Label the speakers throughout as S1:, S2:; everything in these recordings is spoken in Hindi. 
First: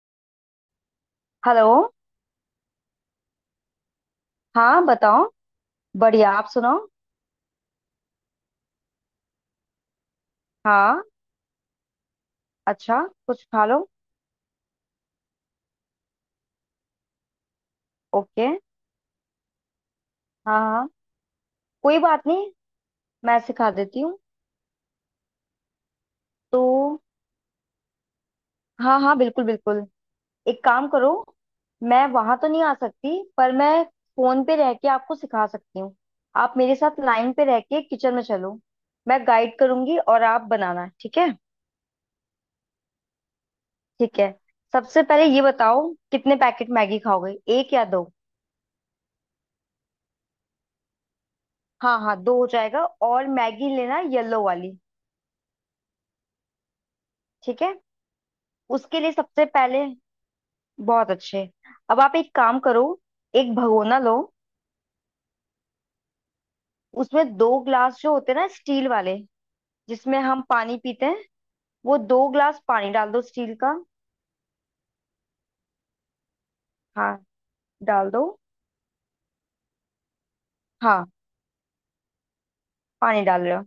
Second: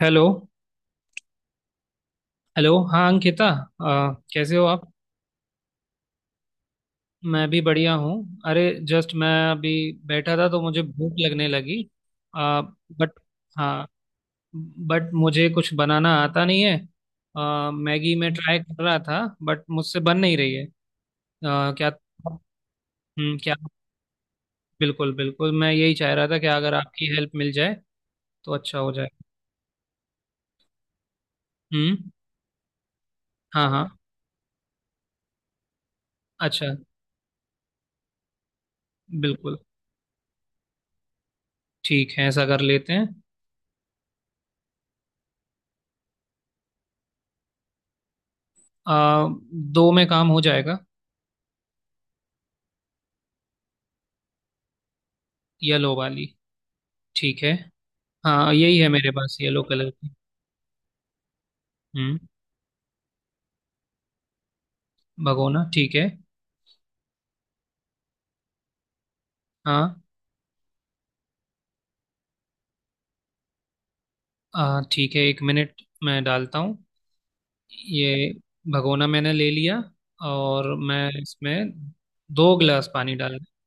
S1: हेलो।
S2: हेलो।
S1: हेलो। हाँ अंकिता। कैसे हो
S2: हाँ
S1: आप।
S2: बताओ। बढ़िया आप सुनाओ।
S1: मैं भी बढ़िया हूँ। अरे, जस्ट मैं अभी बैठा था तो मुझे
S2: हाँ।
S1: भूख लगने लगी।
S2: अच्छा
S1: बट।
S2: कुछ खा लो।
S1: हाँ, बट मुझे कुछ बनाना आता नहीं है। मैगी में
S2: ओके।
S1: ट्राई कर रहा था, बट मुझसे बन नहीं रही
S2: हाँ
S1: है।
S2: हाँ
S1: क्या?
S2: कोई बात नहीं।
S1: हम्म,
S2: मैं
S1: क्या?
S2: सिखा देती हूँ।
S1: बिल्कुल बिल्कुल, मैं यही चाह रहा था कि
S2: तो
S1: अगर आपकी हेल्प मिल जाए तो अच्छा हो
S2: हाँ
S1: जाए।
S2: हाँ बिल्कुल बिल्कुल एक काम करो।
S1: हम्म।
S2: मैं वहां तो नहीं आ सकती पर
S1: हाँ
S2: मैं
S1: हाँ,
S2: फोन पे रह के आपको सिखा सकती हूँ। आप
S1: अच्छा।
S2: मेरे साथ लाइन पे रह के किचन में चलो। मैं
S1: बिल्कुल।
S2: गाइड करूंगी और आप बनाना ठीक है।
S1: ठीक है, ऐसा कर लेते हैं।
S2: ठीक है सबसे पहले ये बताओ कितने पैकेट मैगी खाओगे, एक या दो?
S1: आ, दो में काम हो जाएगा।
S2: हाँ हाँ दो हो जाएगा और मैगी लेना येलो वाली।
S1: येलो वाली। ठीक है।
S2: ठीक है
S1: हाँ, यही है
S2: उसके
S1: मेरे
S2: लिए
S1: पास
S2: सबसे
S1: येलो
S2: पहले
S1: कलर की।
S2: बहुत अच्छे अब आप
S1: हम्म।
S2: एक काम करो, एक भगोना लो।
S1: भगोना, ठीक है।
S2: उसमें दो ग्लास जो होते हैं ना स्टील वाले
S1: हाँ।
S2: जिसमें हम पानी पीते हैं, वो दो ग्लास पानी डाल दो स्टील का।
S1: ठीक है, एक मिनट मैं डालता हूँ।
S2: हाँ डाल दो।
S1: ये भगोना मैंने ले लिया और
S2: हाँ
S1: मैं इसमें दो गिलास पानी
S2: पानी
S1: डाल।
S2: डाल रहे हो?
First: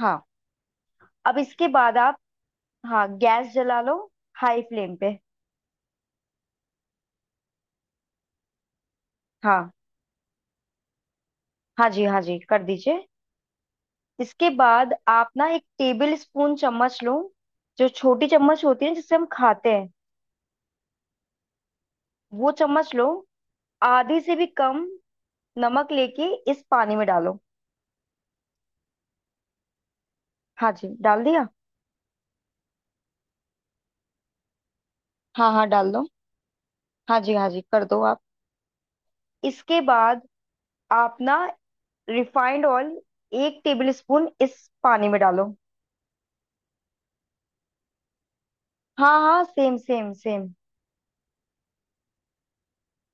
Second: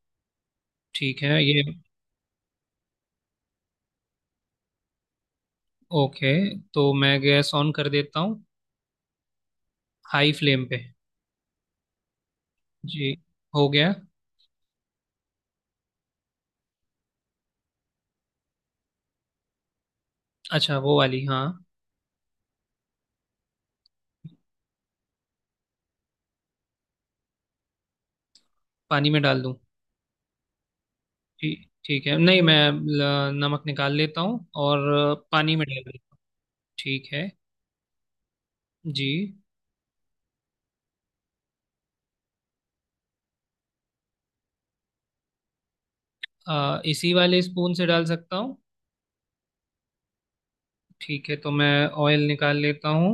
S2: हाँ
S1: ठीक
S2: अब
S1: है, ये।
S2: इसके बाद आप हाँ गैस जला लो हाई फ्लेम पे।
S1: ओके, तो मैं गैस ऑन कर देता हूँ।
S2: हाँ
S1: हाई फ्लेम पे।
S2: हाँ जी हाँ जी कर दीजिए।
S1: जी। हो गया।
S2: इसके बाद आप ना एक टेबल स्पून चम्मच लो जो छोटी चम्मच होती है जिससे हम खाते हैं,
S1: अच्छा, वो वाली, हाँ।
S2: वो चम्मच लो। आधे से भी कम नमक लेके इस पानी में डालो।
S1: पानी में डाल दूँ?
S2: हाँ जी डाल दिया।
S1: ठीक, ठीक है। नहीं, मैं नमक निकाल लेता हूँ और
S2: हाँ
S1: पानी में
S2: हाँ
S1: डाल
S2: डाल
S1: देता
S2: दो।
S1: हूँ। ठीक
S2: हाँ
S1: है।
S2: जी हाँ जी कर दो आप।
S1: जी।
S2: इसके बाद आप ना रिफाइंड ऑयल एक टेबल स्पून इस पानी में डालो।
S1: इसी वाले स्पून से डाल सकता हूँ?
S2: हाँ हाँ सेम सेम सेम।
S1: ठीक है, तो मैं ऑयल निकाल लेता हूँ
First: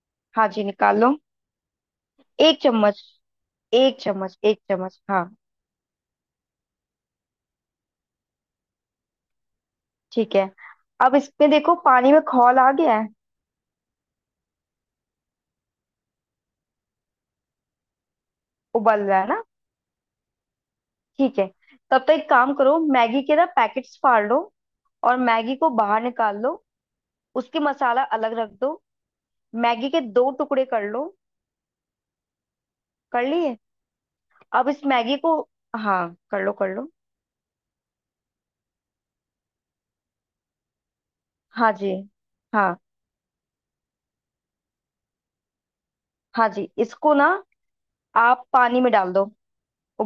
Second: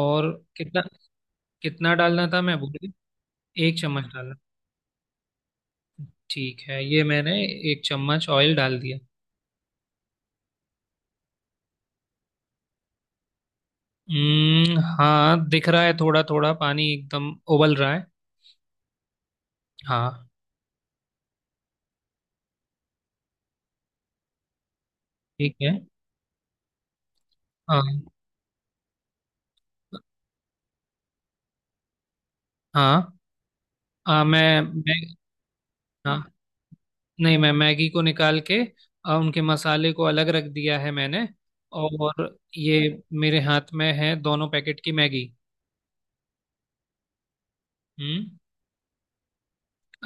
S1: और
S2: हाँ जी
S1: कितना
S2: निकाल लो।
S1: कितना डालना था मैं
S2: एक
S1: भूल
S2: चम्मच
S1: गया। एक
S2: एक
S1: चम्मच डाला।
S2: चम्मच एक चम्मच हाँ
S1: ठीक है, ये मैंने एक चम्मच ऑयल डाल दिया।
S2: ठीक है। अब इसमें देखो पानी में खौल आ गया है
S1: हम्म, हाँ, दिख रहा है, थोड़ा थोड़ा पानी एकदम उबल रहा है।
S2: उबल रहा है ना।
S1: हाँ।
S2: ठीक है तब तक एक काम करो, मैगी के ना पैकेट्स फाड़ लो और
S1: ठीक
S2: मैगी को
S1: है।
S2: बाहर निकाल लो। उसके
S1: हाँ
S2: मसाला अलग रख दो। मैगी के दो टुकड़े कर लो।
S1: हाँ।
S2: कर लिए?
S1: हाँ, मैं
S2: अब इस
S1: मैं
S2: मैगी को हाँ
S1: हाँ,
S2: कर लो कर लो।
S1: नहीं, मैं मैगी को निकाल के उनके मसाले को अलग रख दिया है मैंने,
S2: हाँ जी
S1: और
S2: हाँ
S1: ये। मेरे हाथ में है दोनों पैकेट की मैगी।
S2: हाँ जी इसको ना
S1: हम्म।
S2: आप पानी में डाल दो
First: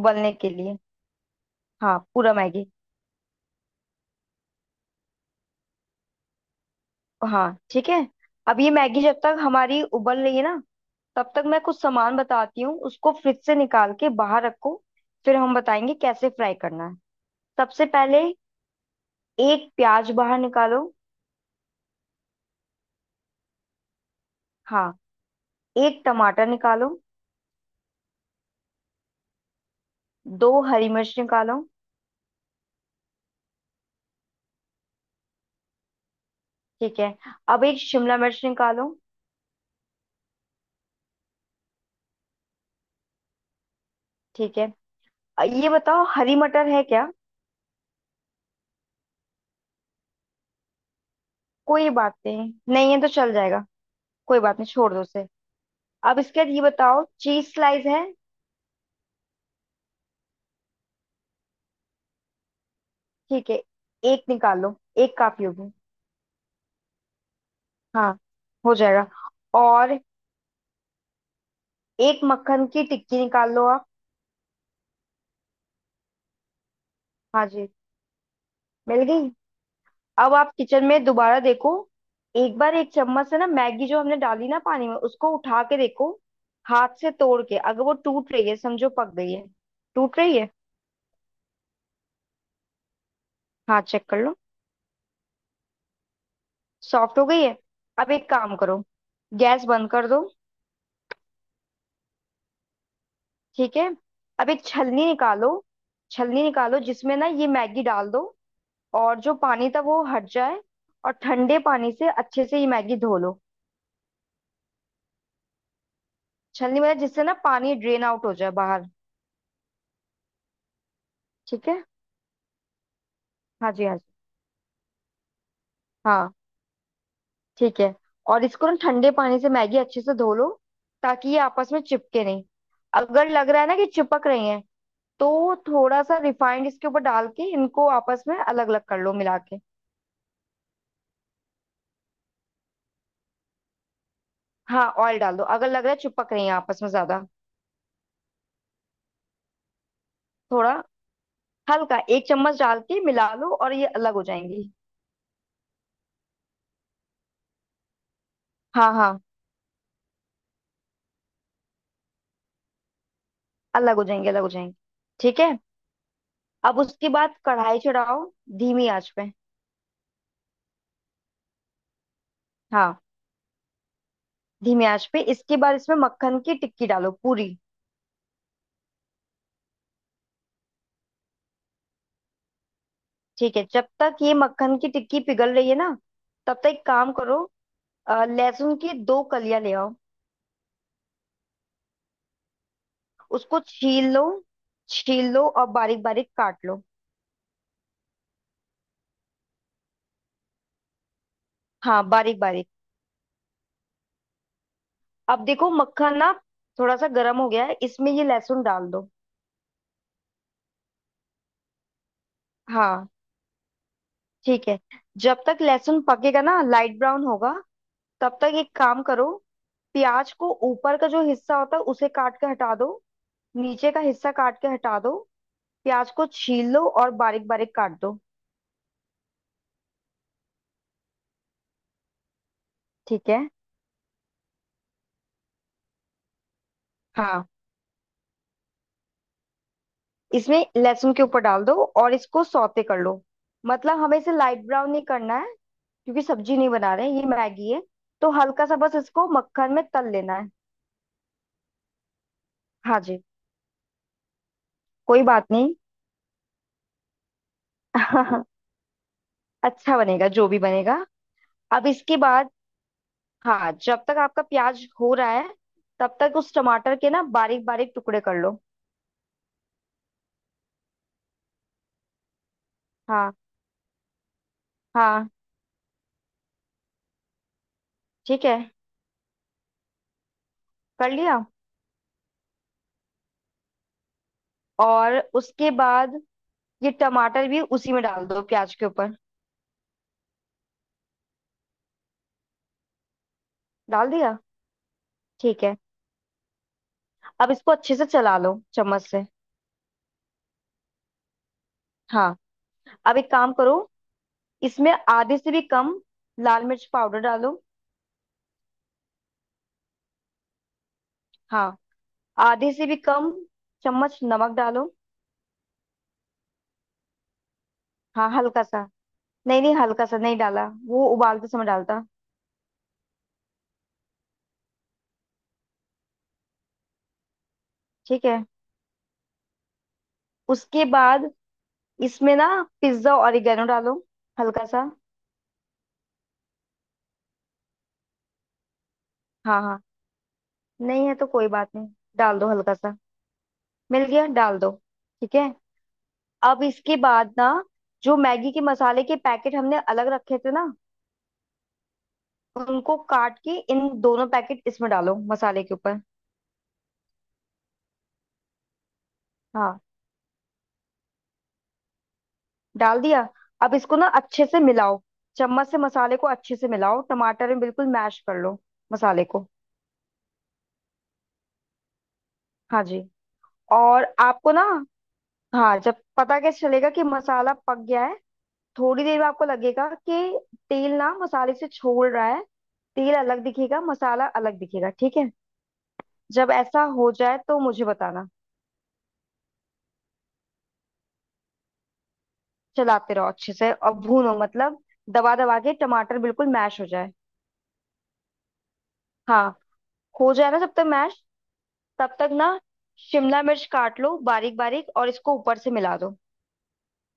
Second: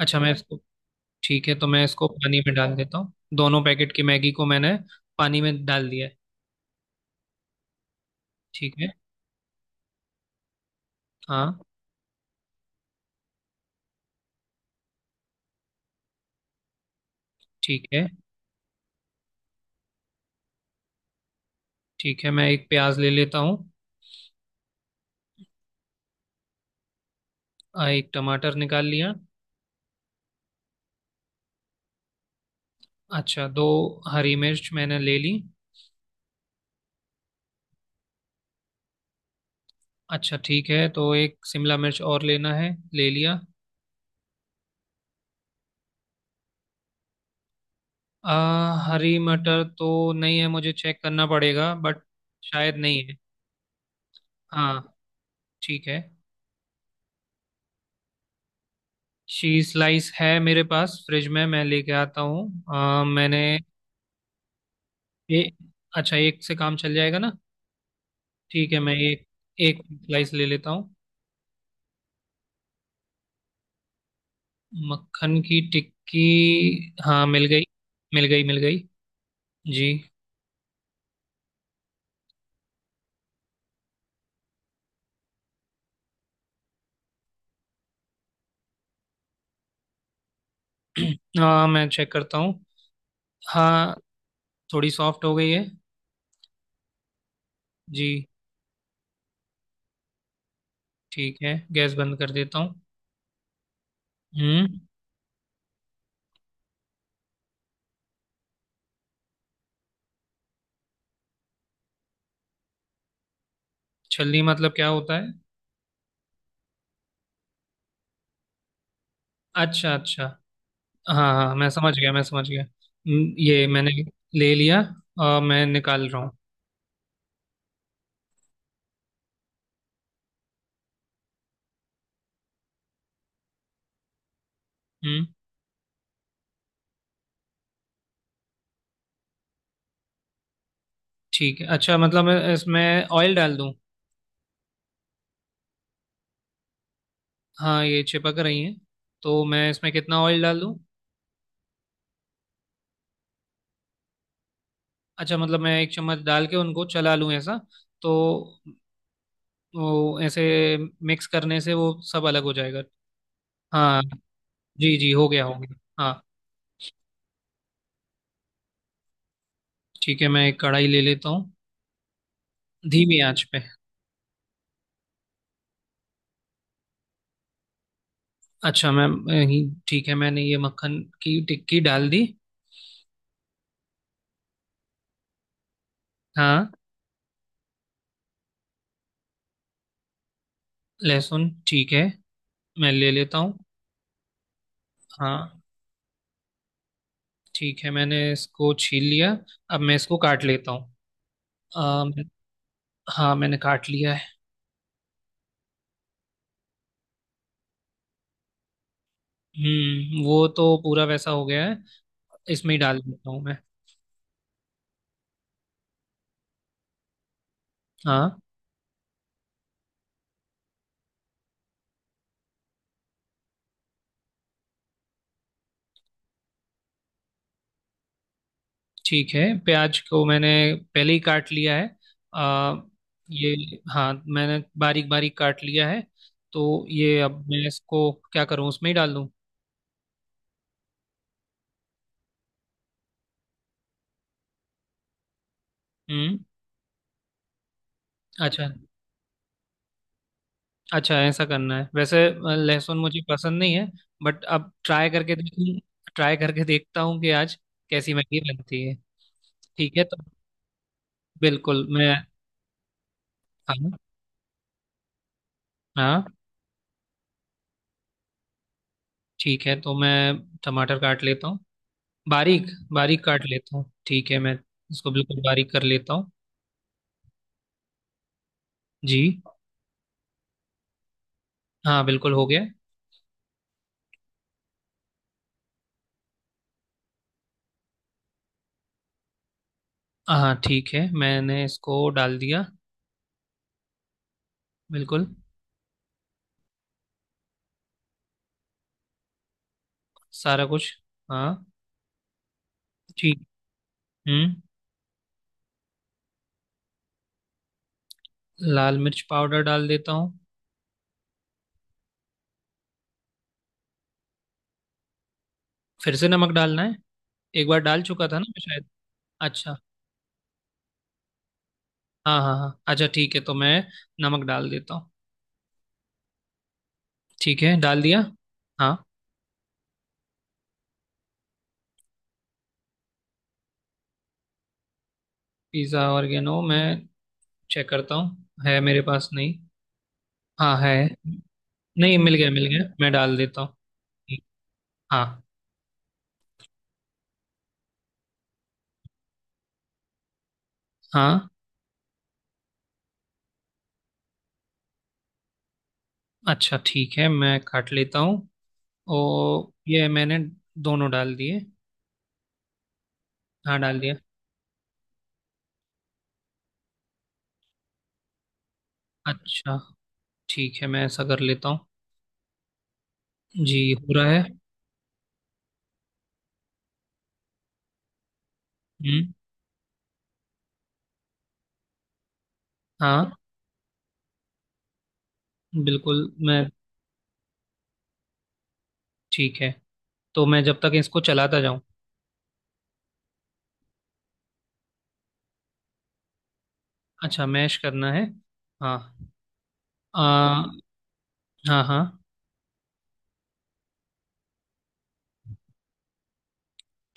S1: अच्छा, मैंने
S2: के
S1: इसको।
S2: लिए।
S1: ठीक है, तो मैं
S2: हाँ
S1: इसको
S2: पूरा
S1: पानी में
S2: मैगी।
S1: डाल देता हूँ, दोनों पैकेट की मैगी को मैंने पानी में डाल दिया है।
S2: हाँ ठीक है। अब ये
S1: ठीक है।
S2: मैगी जब तक हमारी उबल रही है ना तब तक
S1: हाँ,
S2: मैं कुछ सामान बताती हूँ, उसको फ्रिज से निकाल के बाहर रखो। फिर हम बताएंगे कैसे फ्राई करना है।
S1: ठीक
S2: सबसे
S1: है।
S2: पहले एक प्याज बाहर निकालो।
S1: ठीक है, मैं एक प्याज ले लेता हूँ।
S2: हाँ एक टमाटर निकालो।
S1: एक टमाटर निकाल लिया।
S2: दो हरी मिर्च निकालो।
S1: अच्छा, दो हरी मिर्च मैंने ले ली।
S2: ठीक है अब एक शिमला मिर्च निकालो।
S1: अच्छा, ठीक है, तो एक शिमला मिर्च और लेना है, ले लिया।
S2: ठीक है ये बताओ हरी मटर है क्या?
S1: अ, हरी मटर तो नहीं है, मुझे चेक करना पड़ेगा,
S2: कोई
S1: बट।
S2: बात नहीं
S1: शायद
S2: नहीं है
S1: नहीं
S2: तो
S1: है।
S2: चल जाएगा। कोई बात नहीं
S1: हाँ,
S2: छोड़ दो उसे।
S1: ठीक है।
S2: अब इसके बाद ये बताओ चीज स्लाइस है?
S1: शी स्लाइस है मेरे पास फ्रिज में, मैं लेके आता हूँ। मैंने।
S2: ठीक है एक निकालो एक काफी
S1: ए,
S2: होगी।
S1: अच्छा, एक से काम चल जाएगा ना?
S2: हाँ
S1: ठीक
S2: हो
S1: है, मैं
S2: जाएगा
S1: एक। एक
S2: और
S1: स्लाइस ले लेता हूँ।
S2: एक मक्खन की टिक्की निकाल लो आप।
S1: मक्खन की टिक्की। हाँ, मिल
S2: हाँ
S1: गई।
S2: जी
S1: मिल गई, मिल गई।
S2: मिल गई।
S1: जी।
S2: अब आप किचन में दोबारा देखो एक बार एक चम्मच से ना मैगी जो हमने डाली ना पानी में उसको उठा के देखो, हाथ से तोड़ के अगर वो टूट रही है समझो पक गई है। टूट रही है?
S1: हाँ, मैं चेक करता हूँ।
S2: हाँ
S1: हाँ।
S2: चेक कर लो।
S1: थोड़ी सॉफ्ट हो गई है।
S2: सॉफ्ट हो गई है?
S1: जी।
S2: अब एक काम करो गैस बंद कर दो।
S1: ठीक है, गैस बंद कर देता हूँ।
S2: ठीक है अब एक
S1: हम्म।
S2: छलनी निकालो। छलनी निकालो जिसमें ना ये मैगी डाल दो और जो पानी था वो हट जाए। और ठंडे पानी से अच्छे से ये मैगी धो लो।
S1: छलनी मतलब क्या होता है?
S2: छलनी में जिससे ना पानी ड्रेन आउट हो जाए बाहर।
S1: अच्छा अच्छा। हाँ हाँ, मैं
S2: ठीक है
S1: समझ गया, मैं समझ गया। ये
S2: हाँ जी
S1: मैंने
S2: हाँ जी
S1: ले लिया और मैं निकाल रहा हूँ।
S2: हाँ ठीक है। और इसको ना ठंडे पानी से मैगी अच्छे से धो लो ताकि ये आपस में चिपके नहीं। अगर लग रहा है ना कि चिपक रही है
S1: हम्म।
S2: तो थोड़ा सा रिफाइंड इसके ऊपर डाल के इनको आपस में अलग अलग कर लो मिला के।
S1: ठीक है। अच्छा, मतलब मैं इसमें ऑयल डाल दूँ?
S2: हाँ ऑयल डाल दो अगर लग रहा है चिपक रही है आपस में ज्यादा।
S1: हाँ, ये चिपक रही हैं। तो मैं इसमें कितना ऑयल डाल
S2: थोड़ा
S1: दूँ?
S2: हल्का एक चम्मच डाल के मिला लो और ये अलग हो जाएंगी।
S1: अच्छा, मतलब मैं एक चम्मच डाल के उनको चला लूँ, ऐसा तो
S2: हाँ हाँ
S1: वो ऐसे मिक्स करने से वो सब अलग हो जाएगा?
S2: अलग
S1: हाँ।
S2: हो जाएंगे अलग हो जाएंगे।
S1: जी जी, हो
S2: ठीक
S1: गया,
S2: है
S1: हो गया। हाँ,
S2: अब उसके बाद कढ़ाई चढ़ाओ धीमी आंच पे।
S1: ठीक है, मैं एक कढ़ाई ले लेता हूँ।
S2: हाँ
S1: धीमी आंच पे।
S2: धीमी आंच पे इसके बाद इसमें मक्खन की टिक्की डालो पूरी।
S1: अच्छा मैम, ठीक है, मैंने ये मक्खन की टिक्की डाल दी।
S2: ठीक है जब तक ये मक्खन की टिक्की पिघल रही है ना तब तक
S1: हाँ।
S2: एक काम करो, लहसुन की दो कलियां ले आओ।
S1: लहसुन, ठीक है, मैं ले लेता हूँ।
S2: उसको छील लो। छील लो
S1: हाँ।
S2: और बारीक बारीक काट लो।
S1: ठीक है, मैंने इसको छील लिया। अब मैं इसको काट लेता हूँ।
S2: हाँ
S1: अम,
S2: बारीक बारीक।
S1: हाँ, मैंने काट लिया है।
S2: अब देखो मक्खन ना थोड़ा सा गर्म हो गया है इसमें ये लहसुन डाल दो।
S1: वो तो पूरा वैसा हो गया है, इसमें ही डाल
S2: हाँ
S1: देता हूँ मैं।
S2: ठीक है जब तक लहसुन पकेगा ना लाइट ब्राउन होगा तब
S1: हाँ।
S2: तक एक काम करो, प्याज को ऊपर का जो हिस्सा होता है उसे काट के हटा दो। नीचे का हिस्सा काट के हटा दो। प्याज को छील लो और बारीक बारीक काट दो।
S1: ठीक है, प्याज को मैंने पहले ही काट लिया है। आ,
S2: ठीक है
S1: ये। हाँ, मैंने बारीक बारीक काट लिया है। तो ये अब
S2: हाँ
S1: मैं इसको क्या करूँ, उसमें ही डाल दूँ?
S2: इसमें लहसुन के ऊपर डाल दो और इसको सौते कर लो। मतलब हमें इसे लाइट ब्राउन नहीं करना है क्योंकि
S1: हम्म।
S2: सब्जी नहीं बना रहे ये मैगी है। तो हल्का
S1: अच्छा
S2: सा बस इसको मक्खन में तल लेना है।
S1: अच्छा, ऐसा करना है। वैसे लहसुन
S2: हाँ
S1: मुझे
S2: जी
S1: पसंद नहीं है। बट अब ट्राई
S2: कोई
S1: करके
S2: बात नहीं।
S1: देखूँ। ट्राई करके देखता हूँ कि आज कैसी मैगी बनती है। ठीक
S2: अच्छा
S1: है, तो
S2: बनेगा जो भी बनेगा।
S1: बिल्कुल
S2: अब
S1: मैं।
S2: इसके बाद हाँ
S1: हाँ
S2: जब तक आपका प्याज हो रहा है तब
S1: हाँ।
S2: तक उस टमाटर के ना बारीक बारीक टुकड़े कर लो।
S1: ठीक है, तो मैं टमाटर काट लेता हूँ। बारीक बारीक
S2: हाँ
S1: काट लेता हूँ। ठीक है, मैं इसको
S2: हाँ
S1: बिल्कुल बारीक कर लेता हूँ।
S2: ठीक है
S1: जी।
S2: कर लिया।
S1: हाँ, बिल्कुल हो गया।
S2: और उसके बाद ये टमाटर भी उसी में डाल दो प्याज के ऊपर।
S1: हाँ, ठीक है, मैंने इसको डाल दिया।
S2: डाल दिया?
S1: बिल्कुल।
S2: ठीक है अब इसको अच्छे से चला लो चम्मच से।
S1: सारा कुछ, हाँ।
S2: हाँ अब एक
S1: ठीक।
S2: काम करो
S1: हम्म।
S2: इसमें आधे से भी कम लाल मिर्च पाउडर डालो।
S1: लाल मिर्च पाउडर डाल देता हूँ।
S2: हाँ आधे से भी कम चम्मच नमक डालो।
S1: फिर से नमक डालना है? एक बार डाल चुका
S2: हाँ
S1: था ना मैं,
S2: हल्का सा।
S1: शायद।
S2: नहीं नहीं
S1: अच्छा।
S2: हल्का सा नहीं डाला वो उबालते समय डालता।
S1: हाँ हाँ हाँ, अच्छा, ठीक है, तो मैं नमक डाल देता हूँ। ठीक है, डाल दिया।
S2: ठीक है
S1: हाँ।
S2: उसके बाद इसमें ना पिज्जा ऑरिगेनो डालो हल्का सा।
S1: पिज़्ज़ा ऑर्गेनो, मैं चेक करता हूँ, है मेरे पास, नहीं।
S2: हाँ हाँ
S1: हाँ, है।
S2: नहीं है तो कोई बात नहीं।
S1: नहीं, मिल
S2: डाल दो
S1: गया, मिल
S2: हल्का
S1: गया,
S2: सा।
S1: मैं डाल देता हूँ।
S2: मिल गया डाल दो। ठीक
S1: हाँ।
S2: है अब इसके बाद ना जो मैगी के मसाले के पैकेट हमने अलग रखे थे ना
S1: हाँ,
S2: उनको काट के इन दोनों पैकेट इसमें डालो मसाले के ऊपर।
S1: अच्छा, ठीक है, मैं काट लेता हूँ। और
S2: हाँ
S1: ये मैंने दोनों डाल दिए।
S2: डाल दिया। अब
S1: हाँ,
S2: इसको
S1: डाल
S2: ना
S1: दिया।
S2: अच्छे से मिलाओ। चम्मच से मसाले को अच्छे से मिलाओ टमाटर में बिल्कुल मैश कर लो मसाले को।
S1: अच्छा, ठीक है, मैं ऐसा कर लेता हूँ।
S2: हाँ जी
S1: जी,
S2: और
S1: हो रहा है।
S2: आपको ना हाँ जब पता कैसे चलेगा कि मसाला पक गया है, थोड़ी देर में
S1: हम्म।
S2: आपको लगेगा कि तेल ना मसाले से छोड़ रहा है, तेल
S1: हाँ,
S2: अलग दिखेगा मसाला अलग दिखेगा ठीक है।
S1: बिल्कुल
S2: जब
S1: मैं।
S2: ऐसा हो जाए तो मुझे बताना।
S1: ठीक है, तो मैं जब तक इसको चलाता जाऊँ।
S2: चलाते रहो अच्छे से और भूनो मतलब दबा दबा के टमाटर बिल्कुल मैश हो जाए।
S1: अच्छा, मैश करना है। हाँ।
S2: हाँ हो जाए ना
S1: आ,
S2: जब तक मैश
S1: हाँ हाँ।
S2: तब तक ना शिमला मिर्च काट लो बारीक बारीक और इसको ऊपर से मिला दो।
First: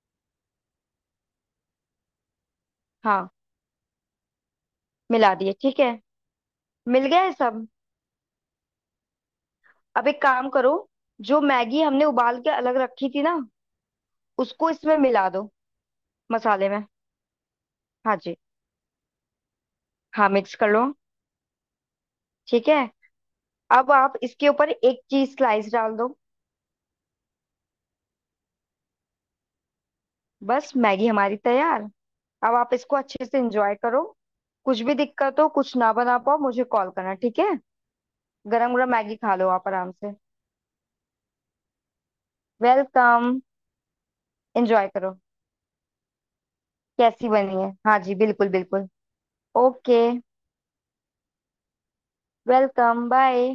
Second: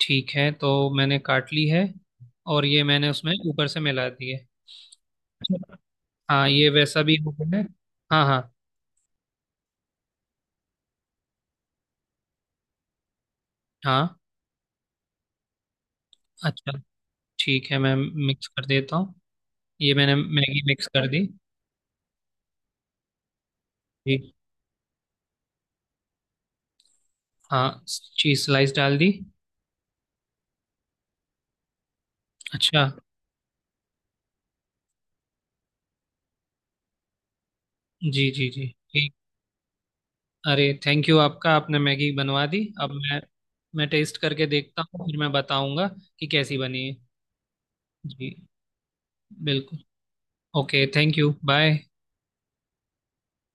S1: ठीक है, तो मैंने काट ली है और ये मैंने
S2: हाँ
S1: उसमें ऊपर से मिला दी है।
S2: मिला दिए। ठीक है
S1: हाँ, ये वैसा
S2: मिल
S1: भी
S2: गया
S1: हो
S2: है
S1: गया है।
S2: सब।
S1: हाँ हाँ।
S2: अब एक काम करो जो मैगी हमने उबाल के अलग रखी थी ना
S1: हाँ,
S2: उसको इसमें मिला दो मसाले
S1: अच्छा,
S2: में।
S1: ठीक है, मैं
S2: हाँ जी
S1: मिक्स कर देता हूँ। ये मैंने
S2: हाँ मिक्स
S1: मैगी
S2: कर लो।
S1: मिक्स कर दी।
S2: ठीक है अब आप
S1: जी।
S2: इसके ऊपर एक चीज स्लाइस डाल दो।
S1: हाँ, चीज स्लाइस डाल दी।
S2: बस मैगी हमारी तैयार। अब आप
S1: अच्छा।
S2: इसको अच्छे से एंजॉय करो। कुछ भी दिक्कत हो कुछ ना बना पाओ मुझे कॉल करना ठीक है।
S1: जी जी जी।
S2: गरम गरम
S1: ठीक।
S2: मैगी खा लो आप आराम से।
S1: अरे, थैंक यू आपका, आपने मैगी बनवा दी। अब मैं।
S2: वेलकम
S1: मैं टेस्ट करके देखता
S2: एंजॉय
S1: हूँ, फिर
S2: करो।
S1: मैं बताऊंगा कि कैसी बनी है।
S2: कैसी बनी है हाँ जी
S1: जी
S2: बिल्कुल बिल्कुल।
S1: बिल्कुल।
S2: Okay
S1: okay, thank you, bye.
S2: Welcome bye.